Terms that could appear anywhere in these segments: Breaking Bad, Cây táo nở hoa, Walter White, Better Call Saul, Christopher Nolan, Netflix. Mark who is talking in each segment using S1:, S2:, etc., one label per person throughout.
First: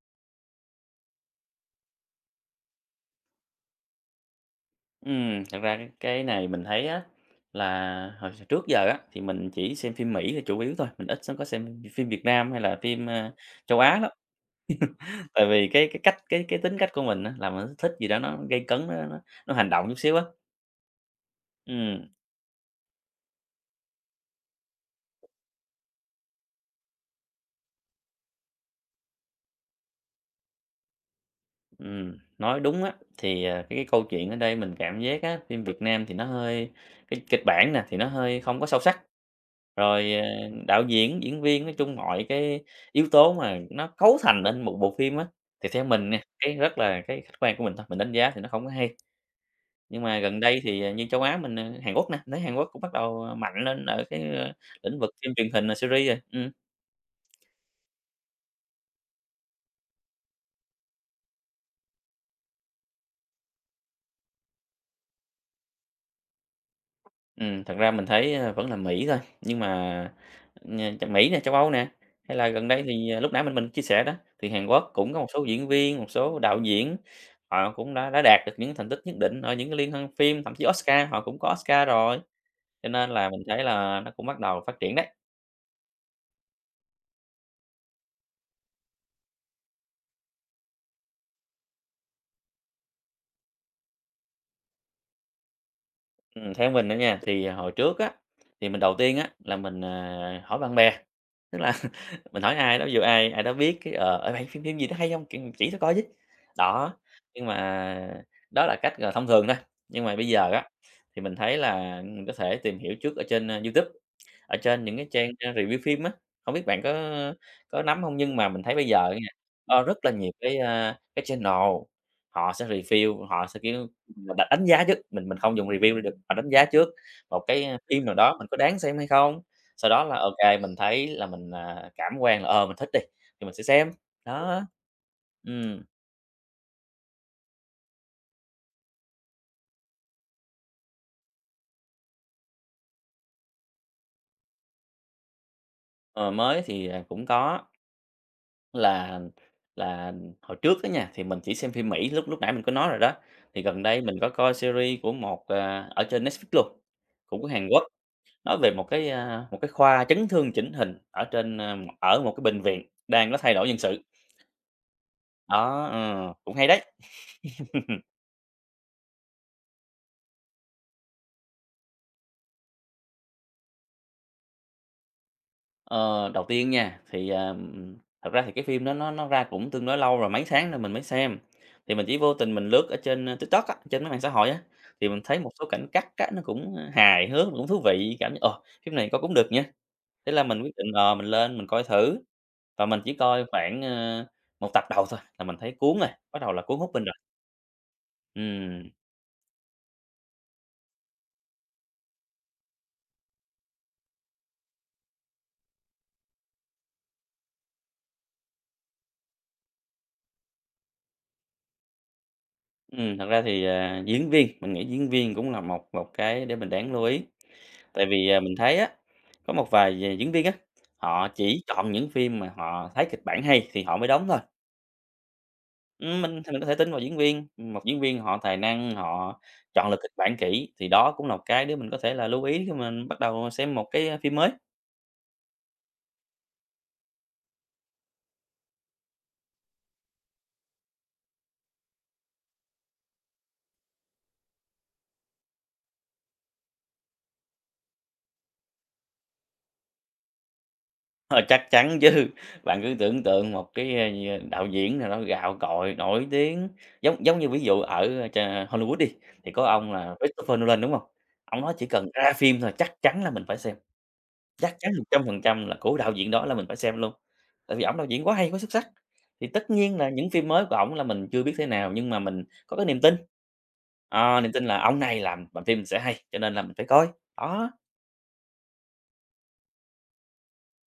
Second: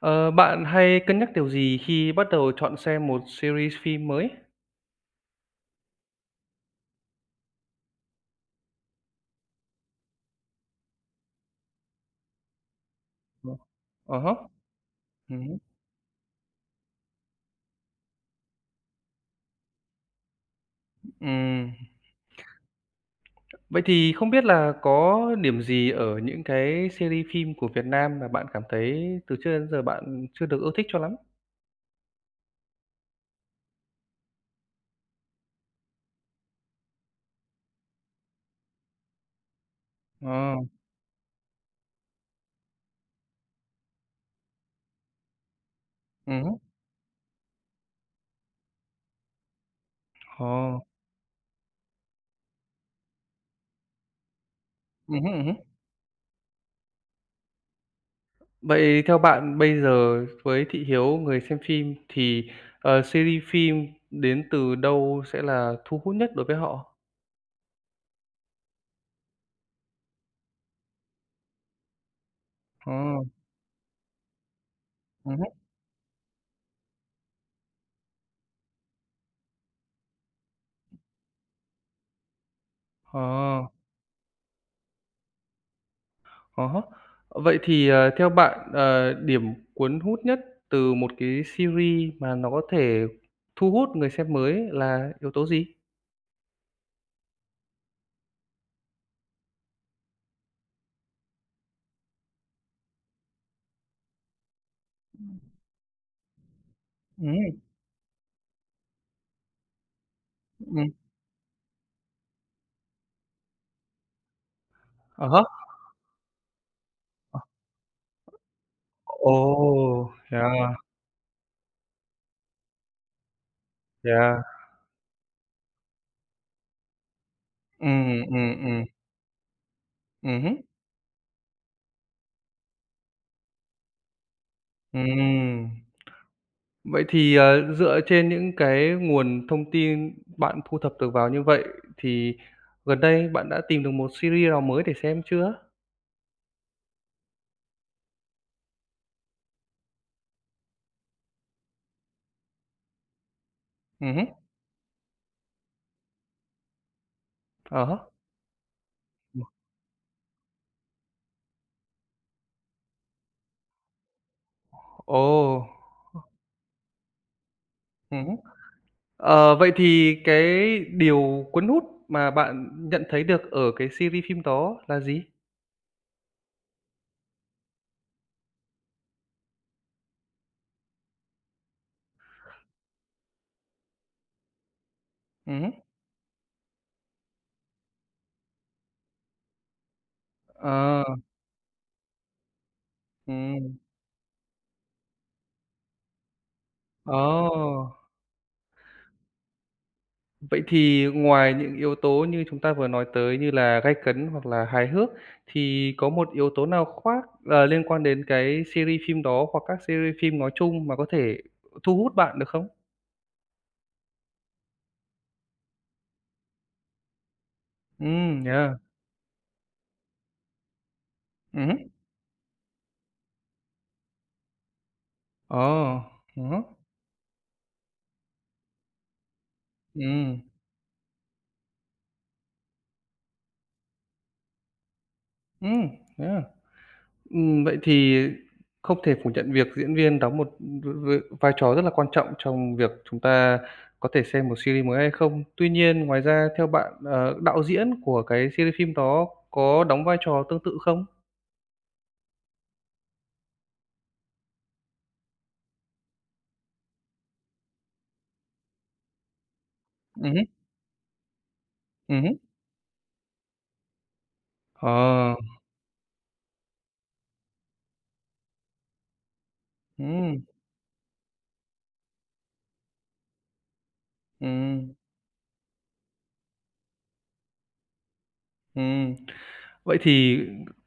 S1: Ờ, bạn hay cân nhắc điều gì khi bắt đầu chọn xem một series phim mới?
S2: Thật ra cái này mình thấy á, là hồi trước giờ á, thì mình chỉ xem phim Mỹ là chủ yếu thôi, mình ít có xem phim Việt Nam hay là phim,
S1: Ờ.
S2: châu Á lắm.
S1: À há,
S2: Tại
S1: hứm,
S2: vì cái tính cách của mình á, là mình thích gì đó nó gay cấn, nó hành động chút xíu á.
S1: ừm.
S2: Ừm,
S1: Vậy thì không biết là có điểm gì ở những cái series phim của Việt Nam mà bạn cảm thấy từ trước đến giờ bạn chưa được ưa thích cho lắm?
S2: nói đúng á, thì, cái câu chuyện ở đây mình cảm giác á, phim Việt Nam thì nó hơi cái kịch bản nè, thì nó hơi không có sâu sắc. Rồi,
S1: Ờ,
S2: đạo diễn, diễn viên, nói chung mọi cái yếu tố mà nó cấu thành lên một bộ phim á, thì theo mình nha, cái
S1: hứm,
S2: rất là cái khách quan của mình thôi, mình đánh giá thì nó không có hay. Nhưng mà gần đây
S1: ồ,
S2: thì, như châu Á mình, Hàn Quốc nè, mình thấy Hàn Quốc cũng bắt đầu, mạnh lên ở cái, lĩnh vực
S1: hứm,
S2: phim truyền
S1: hứm.
S2: hình, series rồi.
S1: Vậy theo bạn bây giờ với thị hiếu người xem phim thì, series phim đến từ đâu sẽ là thu hút nhất đối với họ?
S2: Thật ra mình thấy, vẫn là Mỹ thôi, nhưng mà nh ch Mỹ nè, châu Âu nè, hay là gần đây
S1: Ờ,
S2: thì, lúc nãy mình chia sẻ đó, thì Hàn Quốc cũng có một số
S1: hứm,
S2: diễn viên, một số đạo diễn, họ cũng đã đạt được những thành tích nhất định ở những cái liên hoan phim, thậm chí Oscar, họ cũng có Oscar rồi, cho nên là mình
S1: ờ.
S2: thấy là nó cũng bắt đầu phát triển đấy.
S1: À Vậy thì, theo bạn, điểm cuốn hút nhất từ một cái series mà nó có thể thu hút người xem mới là yếu tố gì?
S2: Theo mình đó nha, thì hồi trước á, thì mình đầu tiên á là mình, hỏi bạn bè, tức là mình hỏi ai đó, ví dụ ai ai đó biết cái, "Ê, bạn phim phim gì đó hay không? Kiểu, chỉ tao coi chứ." Đó, nhưng
S1: Ừm,
S2: mà đó là cách, thông thường thôi, nhưng mà bây giờ á,
S1: ừm.
S2: thì mình thấy là mình có thể tìm hiểu trước ở trên, YouTube, ở trên những cái
S1: À
S2: trang,
S1: há.
S2: review phim á, không biết bạn có nắm không? Nhưng mà mình thấy bây giờ nha,
S1: Ồ,
S2: có rất là nhiều cái,
S1: yeah,
S2: cái channel họ sẽ review, họ sẽ, kiểu mà
S1: yeah.
S2: bạn đánh giá trước, mình không dùng review được, mà đánh giá trước một cái phim nào
S1: Ừm,
S2: đó mình
S1: ừm,
S2: có đáng
S1: ừm,
S2: xem hay không. Sau đó là ô kê,
S1: hứm,
S2: mình thấy là mình, cảm quan là, mình thích đi, thì mình sẽ xem, đó.
S1: ừm.
S2: Ừm,
S1: Vậy thì, dựa trên những cái nguồn thông tin bạn thu thập được vào như vậy thì gần đây bạn đã tìm được một series nào mới để xem chưa?
S2: ờ, mới thì, cũng có là là hồi trước á nha, thì mình chỉ xem phim Mỹ, lúc lúc nãy mình có nói rồi đó, thì gần đây mình
S1: Hứm,
S2: có coi series của một, ở trên Netflix luôn, cũng của Hàn
S1: à
S2: Quốc,
S1: há,
S2: nói về một cái, một cái khoa chấn thương chỉnh hình ở trên, ở một cái bệnh viện đang có thay đổi nhân sự.
S1: ồ.
S2: Đó, ừ, cũng hay đấy.
S1: Hứm. Vậy thì cái điều cuốn hút mà bạn nhận thấy được ở cái series phim đó là gì?
S2: Ờ, đầu tiên nha, thì, thật ra thì cái phim đó nó ra cũng tương đối lâu rồi, mấy tháng rồi mình mới xem. Thì mình chỉ vô tình mình lướt ở trên, TikTok á, trên mấy mạng xã hội á, thì mình thấy một số
S1: Hứm.
S2: cảnh cắt á, nó cũng hài hước, cũng thú vị, cảm giác, phim này coi cũng được nha. Thế là mình quyết định,
S1: Ờ,
S2: mình lên mình coi thử, và mình chỉ coi
S1: Ừm.
S2: khoảng, 1 tập đầu thôi là mình thấy cuốn rồi, bắt đầu là cuốn hút mình rồi.
S1: Ồ,
S2: Ừm,
S1: vậy thì ngoài những yếu tố như chúng ta vừa nói tới như là gay cấn hoặc là hài hước, thì có một yếu tố nào khoác liên quan đến cái series phim đó hoặc các series phim nói chung mà có thể thu hút bạn được không?
S2: Thật ra thì, diễn viên, mình nghĩ diễn viên cũng là một một cái để mình đáng lưu ý. Tại vì, mình thấy
S1: Yeah.
S2: á, có một vài diễn viên á, họ chỉ
S1: Hứm.
S2: chọn những phim mà họ thấy kịch bản hay thì họ mới đóng thôi.
S1: Ồ.
S2: Mình thì mình
S1: Hứm.
S2: có thể tin vào diễn viên, một diễn viên họ tài năng, họ chọn lựa kịch bản
S1: Ừm.
S2: kỹ, thì đó cũng là một cái để mình có thể là lưu ý khi mình bắt đầu xem một cái, phim mới.
S1: Ừm, yeah. Vậy thì không thể phủ nhận việc diễn viên đóng một vai trò rất là quan trọng trong việc chúng ta có thể xem một series mới hay không. Tuy nhiên, ngoài ra theo bạn, đạo diễn của cái series phim đó có đóng vai trò tương tự không?
S2: Ờ, chắc chắn chứ, bạn cứ tưởng tượng một cái, gì, đạo diễn nào đó gạo cội, nổi tiếng, giống giống như ví dụ ở Hollywood đi, thì có ông là
S1: Hứm,
S2: Christopher Nolan, đúng không? Ông nói chỉ cần ra
S1: hứm.
S2: phim thôi chắc chắn là mình phải xem. Chắc chắn
S1: Ờ.
S2: 100% là của đạo diễn đó là mình phải xem luôn, tại vì ổng đạo diễn quá hay, quá xuất sắc. Thì tất nhiên là những
S1: Ừm,
S2: phim mới của ổng là mình chưa biết thế nào, nhưng mà mình có cái niềm tin, niềm tin là
S1: ừm.
S2: ông này làm phim sẽ hay, cho nên là mình phải coi, đó.
S1: Ừm. Vậy thì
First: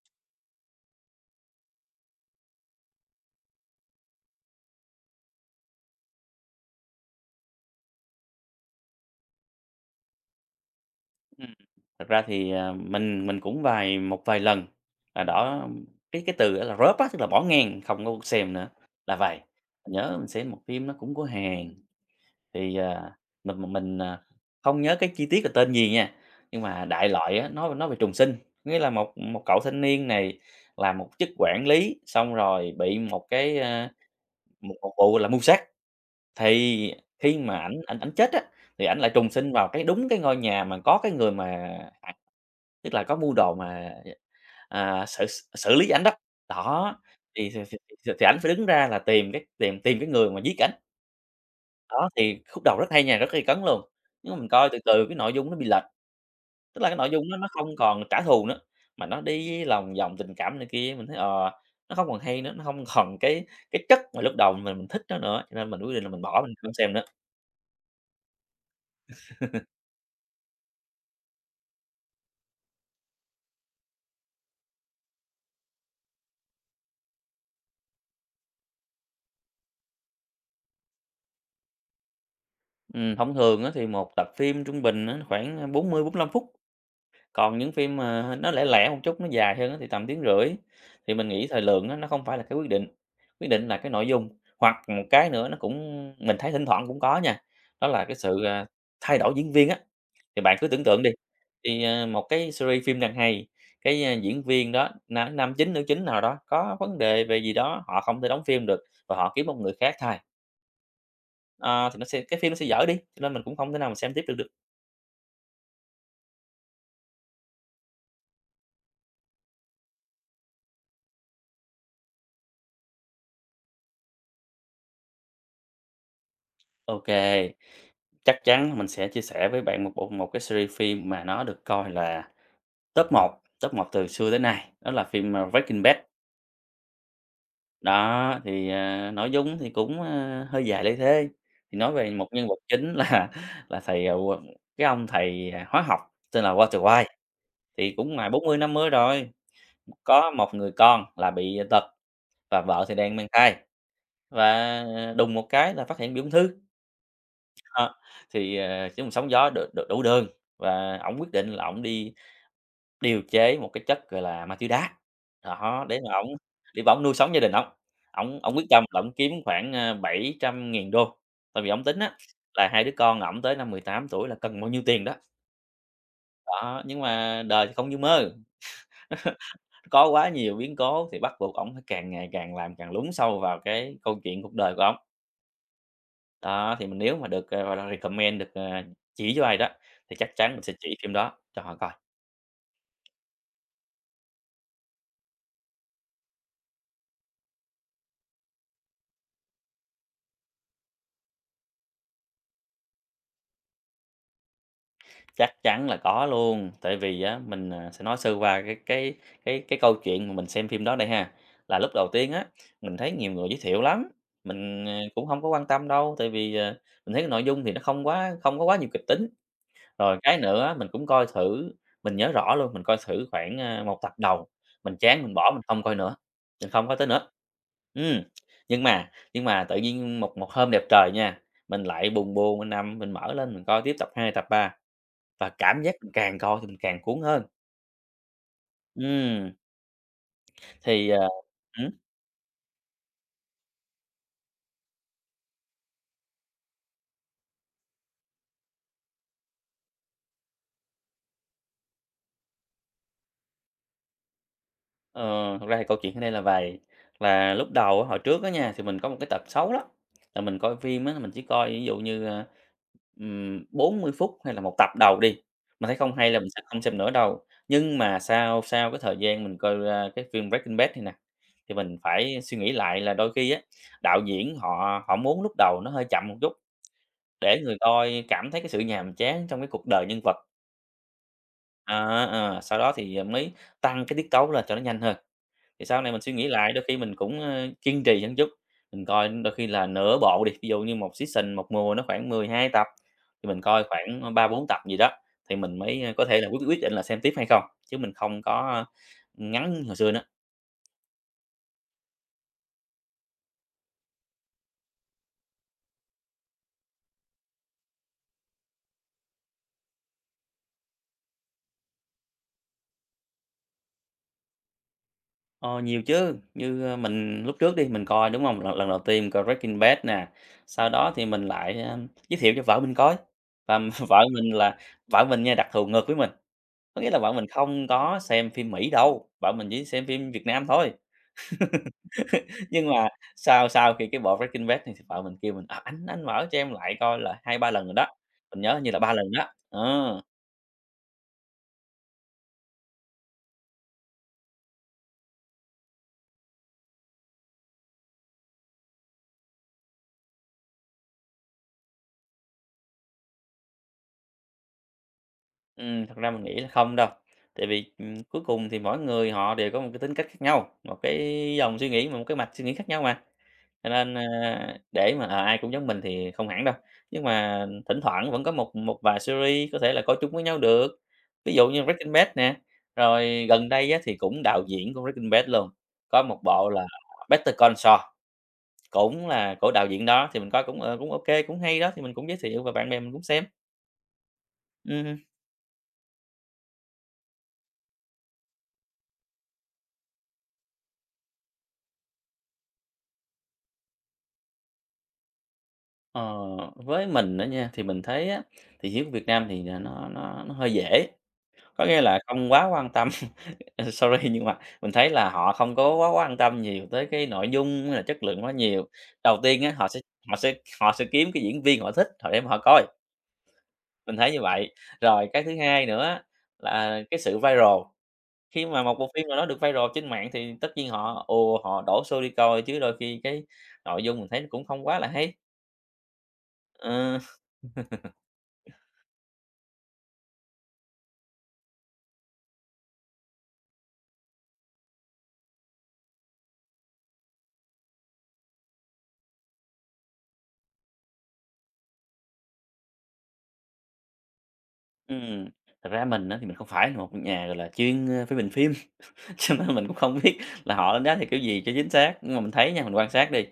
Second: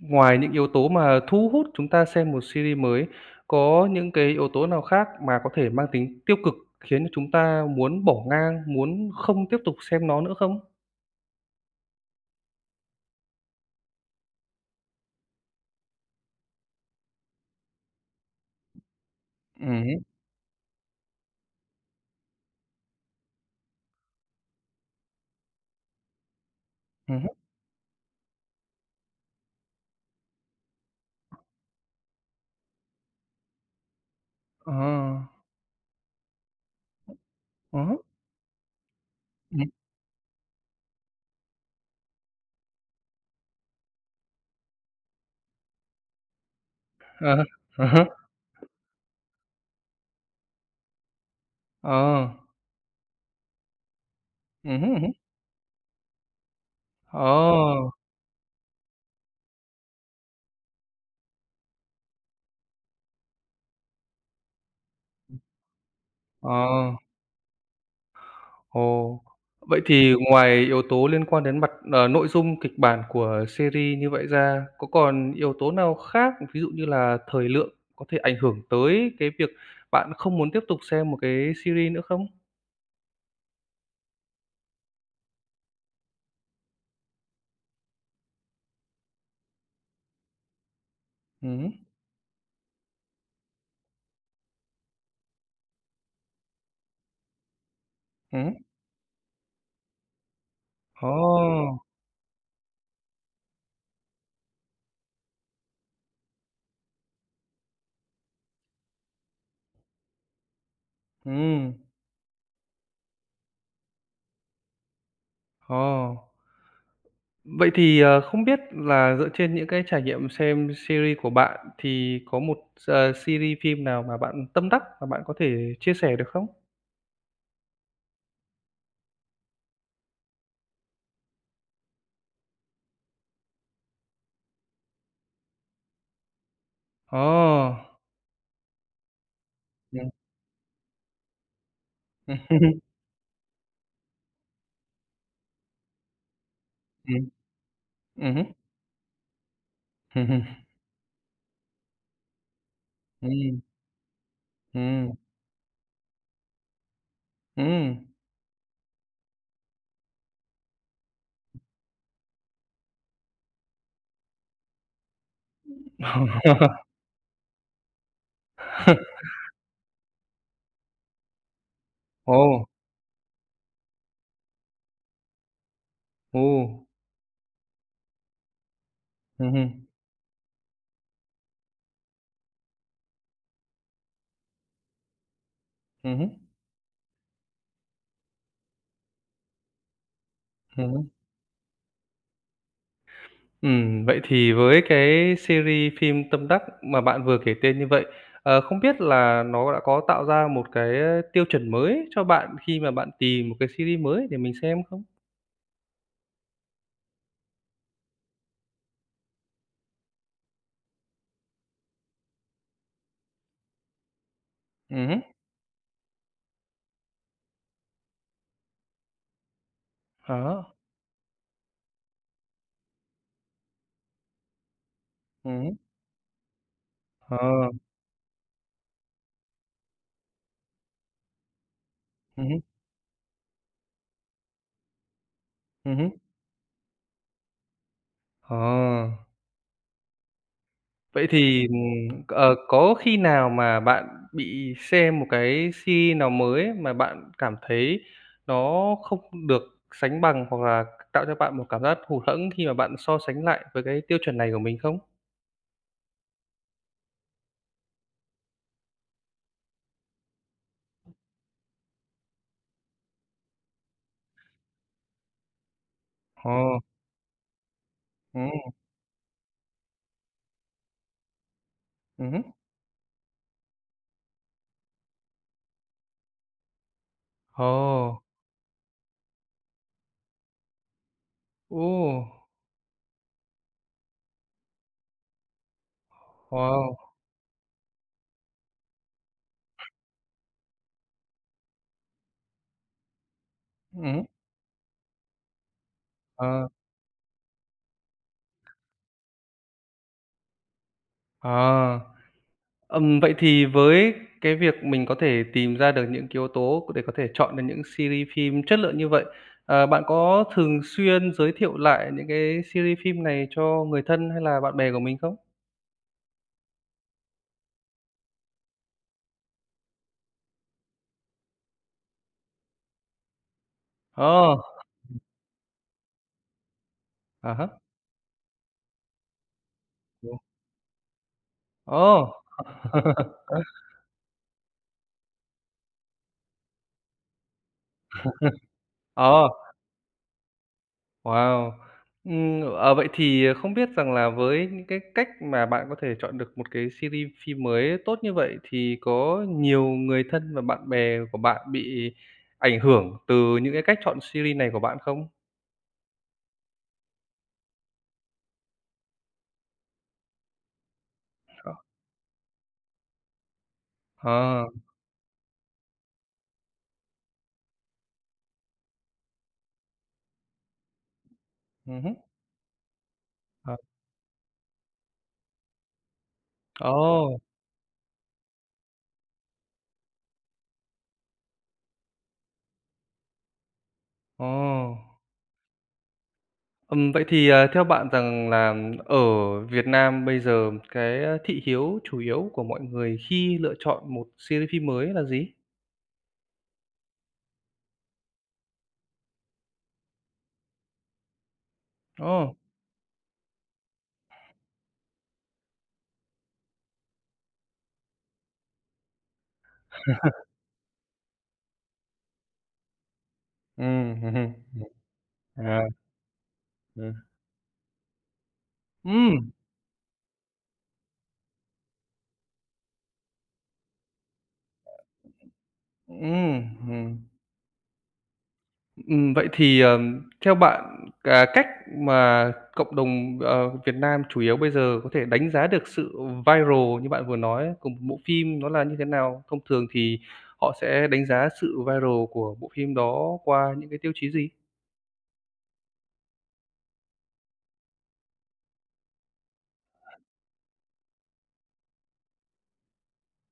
S1: ngoài những yếu tố mà thu hút chúng ta xem một series mới, có những cái yếu tố nào khác mà có thể mang tính tiêu cực khiến cho chúng ta muốn bỏ ngang, muốn không tiếp tục xem nó nữa không?
S2: Ừm, Thật ra thì, mình cũng một vài lần là đó cái từ á là drop á, tức là bỏ ngang không có xem nữa, là vậy. Mình
S1: Hứm,
S2: nhớ mình xem một phim nó cũng của Hàn. Thì, mình mình, à, không nhớ cái chi tiết là tên gì nha, nhưng mà đại
S1: hứm,
S2: loại á, nói về trùng sinh, nghĩa là một một cậu thanh niên này làm một chức quản lý, xong rồi bị một cái,
S1: ờ,
S2: một một vụ là mưu sát. Thì khi mà ảnh
S1: ờ
S2: ảnh ảnh chết á, thì ảnh lại trùng sinh vào
S1: ừm,
S2: cái đúng cái ngôi nhà mà có cái người mà à, tức là có mưu đồ mà, xử xử lý ảnh đó. Đó,
S1: ờ,
S2: thì thì
S1: ờ hớ,
S2: thì ảnh phải đứng ra là tìm cái tìm tìm cái người mà giết ảnh. Đó,
S1: ờ,
S2: thì khúc đầu rất hay nha, rất gay cấn luôn, nhưng mà mình coi từ
S1: hứm,
S2: từ
S1: hứm,
S2: cái nội dung nó bị lệch, tức là cái nội dung nó không
S1: ờ,
S2: còn trả thù nữa, mà nó đi lòng vòng tình cảm này kia, mình thấy, nó không còn hay nữa, nó không còn cái chất mà lúc đầu mình thích nó nữa, cho nên mình quyết định là mình bỏ,
S1: ờ.
S2: mình không xem nữa.
S1: Ồ, vậy thì ngoài yếu tố liên quan đến mặt, nội dung kịch bản của series như vậy ra, có còn yếu tố nào khác, ví dụ như là thời lượng có thể ảnh hưởng tới cái việc bạn không muốn tiếp tục xem một cái series nữa không?
S2: Thông thường á thì một tập phim trung bình á khoảng, 40 lăm phút. Còn những phim mà nó lẻ lẻ một chút, nó dài hơn á thì tầm tiếng rưỡi, thì mình nghĩ thời
S1: Ừm,
S2: lượng á nó không phải là cái quyết định là cái nội dung. Hoặc một cái nữa nó cũng mình thấy thỉnh thoảng cũng có nha, đó là cái sự,
S1: ừm.
S2: thay đổi diễn viên á. Thì bạn cứ tưởng tượng đi,
S1: Ồ!
S2: thì, một cái series phim đang hay, cái, diễn viên đó, nam nam chính, nữ chính nào đó có vấn đề về gì đó, họ không thể đóng phim được và họ kiếm một người khác thay,
S1: Ừm.
S2: ờ, thì nó sẽ cái phim nó sẽ dở đi, cho nên mình cũng không thể nào mà xem tiếp được.
S1: Ồ. Vậy thì, không biết là dựa trên những cái trải nghiệm xem series của bạn thì có một series phim nào mà bạn tâm đắc mà bạn có thể chia sẻ được không?
S2: OK, chắc chắn mình sẽ chia sẻ với bạn một bộ một cái series phim mà nó được coi là top một, top một từ xưa tới nay, đó là phim, Breaking Bad.
S1: Ồ!
S2: Đó, thì, nói dúng thì
S1: Ừm,
S2: cũng,
S1: ừm.
S2: hơi dài lê thê, thì nói về một nhân vật chính là là thầy, ờ, qu cái ông thầy, hóa học tên là Walter White, thì cũng ngoài
S1: Hứm.
S2: 40, 50 rồi, có
S1: Hưm.
S2: một người con là bị tật và vợ thì đang mang thai
S1: Ừm,
S2: và
S1: ừm,
S2: đùng một cái là phát hiện bị ung thư. Ờ,
S1: ừm.
S2: thì, cái sóng gió đ đ đủ đường và ổng quyết định là ổng đi điều chế một cái chất, gọi là, ma túy đá. Đó, để mà ổng nuôi sống gia đình ổng. Ổng quyết tâm là ổng kiếm khoảng, 700.000 đô tại vì ổng tính á
S1: Ồ,
S2: là hai đứa con ổng tới năm 18 tuổi là cần bao nhiêu tiền đó.
S1: ồ,
S2: Đó, nhưng mà đời thì không như mơ,
S1: hưm,
S2: có quá nhiều biến cố thì bắt buộc ổng phải càng ngày càng làm càng lún sâu vào cái câu chuyện cuộc đời của ổng.
S1: hứm,
S2: Đó, thì mình nếu mà được, gọi là, recommend, được, chỉ cho ai đó thì chắc chắn mình sẽ chỉ
S1: hứm.
S2: phim đó cho họ coi.
S1: Vậy thì với cái series phim tâm đắc mà bạn vừa kể tên như vậy, không biết là nó đã có tạo ra một cái tiêu chuẩn mới cho bạn khi mà bạn tìm một cái series mới để mình xem không?
S2: Chắc chắn là có luôn, tại vì á mình, sẽ nói sơ qua cái câu chuyện mà mình xem phim đó đây ha. Là lúc đầu tiên á, mình thấy nhiều người giới thiệu lắm, mình,
S1: Hứm,
S2: cũng không có quan tâm đâu, tại vì, mình thấy cái nội dung thì nó không quá không có quá nhiều kịch tính. Rồi cái nữa á,
S1: đó,
S2: mình cũng coi thử, mình nhớ rõ luôn, mình coi thử khoảng, 1 tập đầu, mình chán mình bỏ, mình
S1: hứm,
S2: không coi nữa, mình không coi tới nữa.
S1: ờ,
S2: Ừm, nhưng mà tự nhiên một một hôm đẹp trời nha, mình lại bùng bồn
S1: hứm,
S2: mình nằm, mình mở lên mình coi tiếp tập 2 tập 3 và cảm giác
S1: hứm,
S2: mình càng coi thì mình càng cuốn hơn.
S1: ờ.
S2: Ừm, thì,
S1: Vậy
S2: ờ
S1: thì, có khi nào mà bạn bị xem một cái series nào mới ấy mà bạn cảm thấy nó không được sánh bằng hoặc là tạo cho bạn một cảm giác hụt hẫng khi mà bạn so sánh lại với cái tiêu chuẩn này của mình không?
S2: Ờ, thật ra thì câu chuyện ở đây là vầy, là lúc đầu á, hồi trước á nha, thì mình có một cái tật xấu lắm, là mình coi phim á, mình chỉ coi ví dụ như, 40 phút hay là một tập đầu đi, mình thấy không hay là mình sẽ
S1: Ồ,
S2: không xem nữa đâu. Nhưng mà
S1: ừm,
S2: sau sau cái thời gian mình coi, cái phim Breaking Bad này nè, thì mình phải
S1: hứm.
S2: suy nghĩ lại là đôi khi á, đạo diễn họ họ muốn lúc đầu nó hơi chậm một chút để người
S1: Ồ,
S2: coi cảm thấy cái sự nhàm chán trong cái cuộc đời nhân vật. Sau đó thì mới tăng cái tiết tấu lên cho nó nhanh hơn. Thì sau này mình suy nghĩ lại đôi khi
S1: wow!
S2: mình cũng, kiên trì hơn chút, mình coi đôi khi là nửa bộ đi, ví dụ như một season, một mùa nó khoảng 12 tập, thì mình coi
S1: Ừm
S2: khoảng, 3 4 tập gì đó, thì mình mới, có thể là quyết
S1: ờ,
S2: quyết định là xem tiếp hay không, chứ mình không có ngắn như hồi xưa nữa.
S1: ờ. Vậy thì với cái việc mình có thể tìm ra được những cái yếu tố để có thể chọn được những series phim chất lượng như vậy, bạn có thường xuyên giới thiệu lại những cái series phim này cho người thân hay là bạn bè của mình không?
S2: Ờ, nhiều chứ, như, mình lúc trước đi, mình coi, đúng không. Lần lần đầu tiên coi Breaking Bad nè, sau đó thì mình lại, giới thiệu cho vợ mình coi, và vợ mình
S1: Ồ,
S2: là vợ mình nha, đặc thù ngược với mình, có nghĩa là vợ mình
S1: à há.
S2: không có xem phim Mỹ đâu, vợ mình chỉ xem phim
S1: Ồ.
S2: Việt Nam thôi.
S1: Ồ,
S2: Nhưng mà sau sau khi cái bộ Breaking Bad thì vợ mình kêu mình, ờ, "Anh mở cho em lại coi" là 2 3 lần rồi đó, mình nhớ như là 3 lần đó.
S1: Ờ.
S2: Ờ,
S1: Wow! Vậy thì, không biết rằng là với những cái cách mà bạn có thể chọn được một cái series phim mới tốt như vậy thì có nhiều người thân và bạn bè của bạn bị ảnh hưởng từ những cái cách chọn series này của bạn không?
S2: thật ra mình nghĩ là không đâu, tại vì, cuối cùng thì mỗi người họ đều có một cái tính cách khác nhau, một cái
S1: Ờ,
S2: dòng suy nghĩ, một cái mạch suy nghĩ khác nhau mà. Cho nên,
S1: ờ,
S2: để mà, ai cũng giống mình thì không hẳn đâu, nhưng mà thỉnh thoảng vẫn có một một vài series có thể là coi chung với nhau được. Ví dụ như Breaking
S1: hứm,
S2: Bad nè, rồi gần
S1: ờ,
S2: đây á thì cũng đạo diễn của Breaking Bad luôn, có một bộ là
S1: ồ,
S2: Better Call Saul, cũng là của đạo diễn đó thì mình coi cũng, cũng ok cũng hay đó, thì mình cũng giới thiệu và bạn bè mình cũng xem.
S1: ồ.
S2: Ừm
S1: Vậy thì, theo bạn rằng là ở Việt Nam bây giờ cái, thị hiếu chủ yếu của mọi người khi lựa chọn một series phim mới là gì?
S2: Ờ, với mình á nha, thì mình thấy á, thì hiếu của Việt Nam thì, à, nó hơi dễ, có nghĩa là không
S1: Ồ!
S2: quá quan tâm. Ờ, sorry nhưng mà mình thấy là họ không có quá quan tâm nhiều tới cái nội dung hay là chất lượng quá nhiều. Đầu tiên á, họ sẽ họ sẽ kiếm cái diễn viên họ thích, họ để mà họ coi, mình thấy như
S1: Hưm,
S2: vậy. Rồi cái thứ
S1: à,
S2: hai nữa á, là
S1: ừm.
S2: cái sự viral, khi mà một bộ phim nào đó
S1: Ừm,
S2: được viral trên mạng thì tất nhiên họ họ đổ xô đi coi chứ đôi khi cái nội dung mình thấy nó cũng không quá là hay.
S1: ừm,
S2: Ờ,
S1: ừm. Vậy thì, theo bạn, cách mà cộng đồng, Việt Nam chủ yếu bây giờ có thể đánh giá được sự viral như bạn vừa nói của một bộ phim nó là như thế nào? Thông thường thì họ sẽ đánh giá sự viral của bộ phim đó qua những cái tiêu chí gì?
S2: ừm, thật ra mình á, thì mình không phải là một nhà, gọi là, chuyên, phê bình phim. Cho nên mình cũng không biết là họ đánh giá theo kiểu gì cho chính xác, nhưng mà mình thấy nha, mình quan sát đi,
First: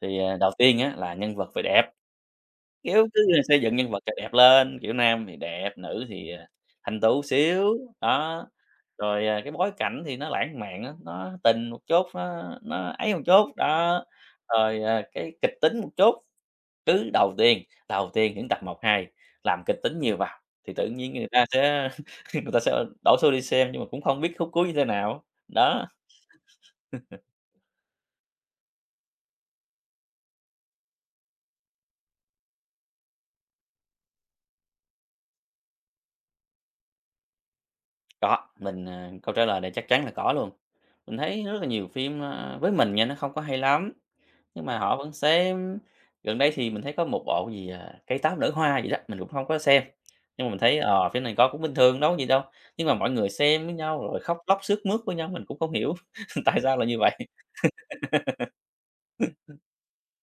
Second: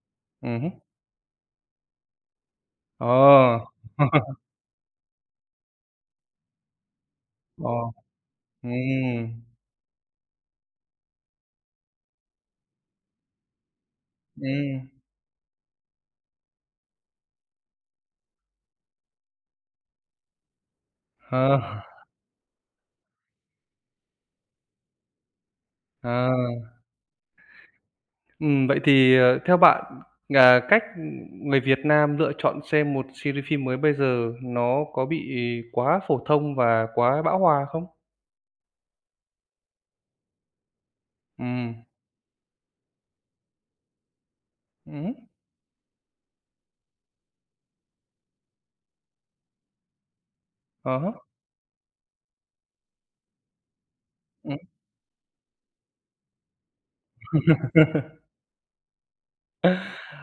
S2: thì, đầu tiên
S1: Hứm.
S2: á là nhân vật phải đẹp, kiểu, cứ là xây
S1: Ờ.
S2: dựng nhân vật cho đẹp lên, kiểu, nam thì đẹp, nữ thì, thanh tú
S1: Ờ,
S2: xíu, đó. Rồi,
S1: ừm,
S2: cái bối cảnh thì nó lãng mạn á, nó tình một chút, nó ấy một chút, đó. Rồi,
S1: ừm,
S2: cái kịch tính một chút, cứ đầu tiên những tập một 2 làm kịch tính nhiều vào thì tự nhiên người ta
S1: ờ,
S2: sẽ người ta sẽ đổ xô đi xem, nhưng mà cũng không biết khúc cuối như thế nào, đó.
S1: ờ. Vậy thì, theo bạn, cách, người Việt Nam lựa chọn xem một series phim mới bây giờ nó có bị quá phổ thông và quá bão hòa không?
S2: Có, mình, câu trả lời này chắc chắn là có luôn. Mình thấy rất là
S1: Ừm,
S2: nhiều phim, với mình nha, nó không có hay lắm, nhưng mà họ vẫn
S1: hứm,
S2: xem. Gần đây thì mình thấy có một bộ gì, "Cây táo nở hoa" gì đó, mình cũng không có xem, nhưng mà mình thấy,
S1: à
S2: phim này coi cũng bình thường, đâu có gì đâu, nhưng mà mọi người xem với nhau rồi khóc lóc
S1: ừm.
S2: sướt mướt với nhau, mình cũng không hiểu tại sao là như vậy.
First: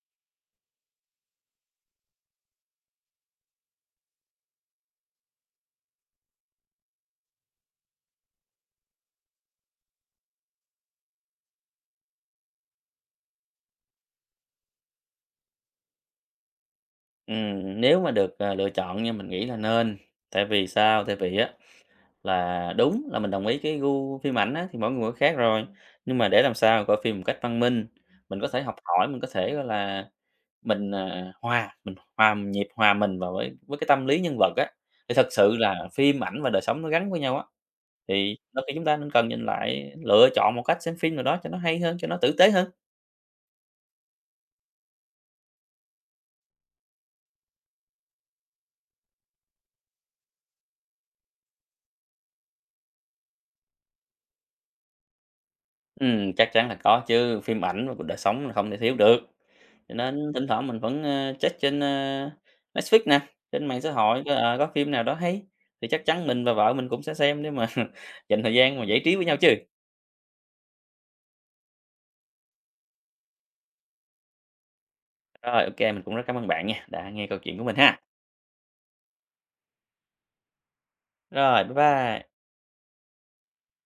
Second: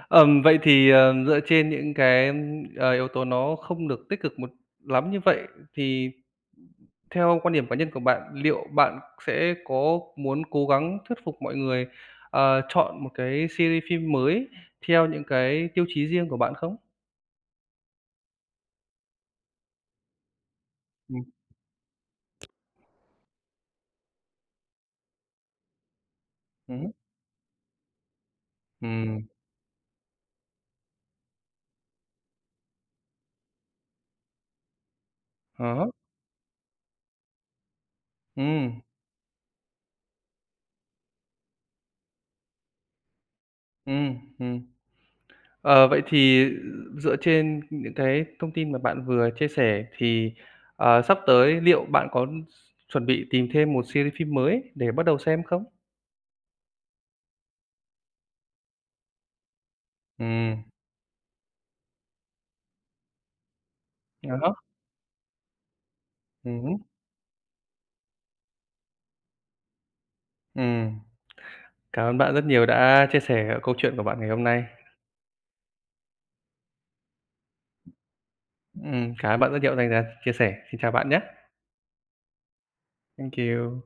S1: Vậy thì, dựa trên những cái, yếu tố nó không được tích cực một lắm như vậy thì theo quan điểm cá nhân của bạn, liệu bạn sẽ có muốn cố gắng thuyết phục mọi người, chọn một cái series phim mới theo những cái tiêu chí riêng của bạn không?
S2: Nếu mà được, lựa chọn nha, mình nghĩ là nên, tại vì sao? Tại
S1: Ừm,
S2: vì á Là đúng là mình đồng ý cái gu phim ảnh á, thì mỗi người mỗi khác rồi, nhưng mà để làm sao mà
S1: ừm
S2: coi phim một cách văn minh, mình có thể học hỏi, mình
S1: Ừm,
S2: có thể, gọi là, mình, hòa mình hòa nhịp, hòa mình vào với cái tâm lý nhân vật á, thì thật sự là
S1: đó, há,
S2: phim ảnh và đời sống nó gắn với nhau á, thì đôi khi
S1: ừm,
S2: chúng ta nên cần nhìn lại, lựa chọn một cách xem phim nào đó cho nó hay hơn, cho nó tử tế hơn.
S1: ừm. Vậy thì dựa trên những cái thông tin mà bạn vừa chia sẻ thì, sắp tới liệu bạn có chuẩn bị tìm thêm một series phim mới để bắt đầu xem không?
S2: Chắc chắn là có chứ, phim ảnh và cuộc đời sống là không thể thiếu được. Cho nên thỉnh
S1: Ừm,
S2: thoảng mình vẫn, check trên, Netflix nè, trên mạng xã hội coi,
S1: đó, há,
S2: có phim nào đó hay thì chắc chắn mình và vợ
S1: hứm,
S2: mình cũng sẽ xem để mà dành thời gian mà giải trí với nhau chứ.
S1: ừm. Cảm ơn bạn rất nhiều đã chia sẻ câu chuyện của bạn ngày hôm nay.
S2: Rồi, ô mình cũng rất cảm ơn bạn nha, đã nghe câu chuyện của mình ha.
S1: Cảm ơn bạn rất nhiều dành thời gian chia sẻ. Xin chào bạn nhá.
S2: Rồi, bye bye.
S1: Thank you.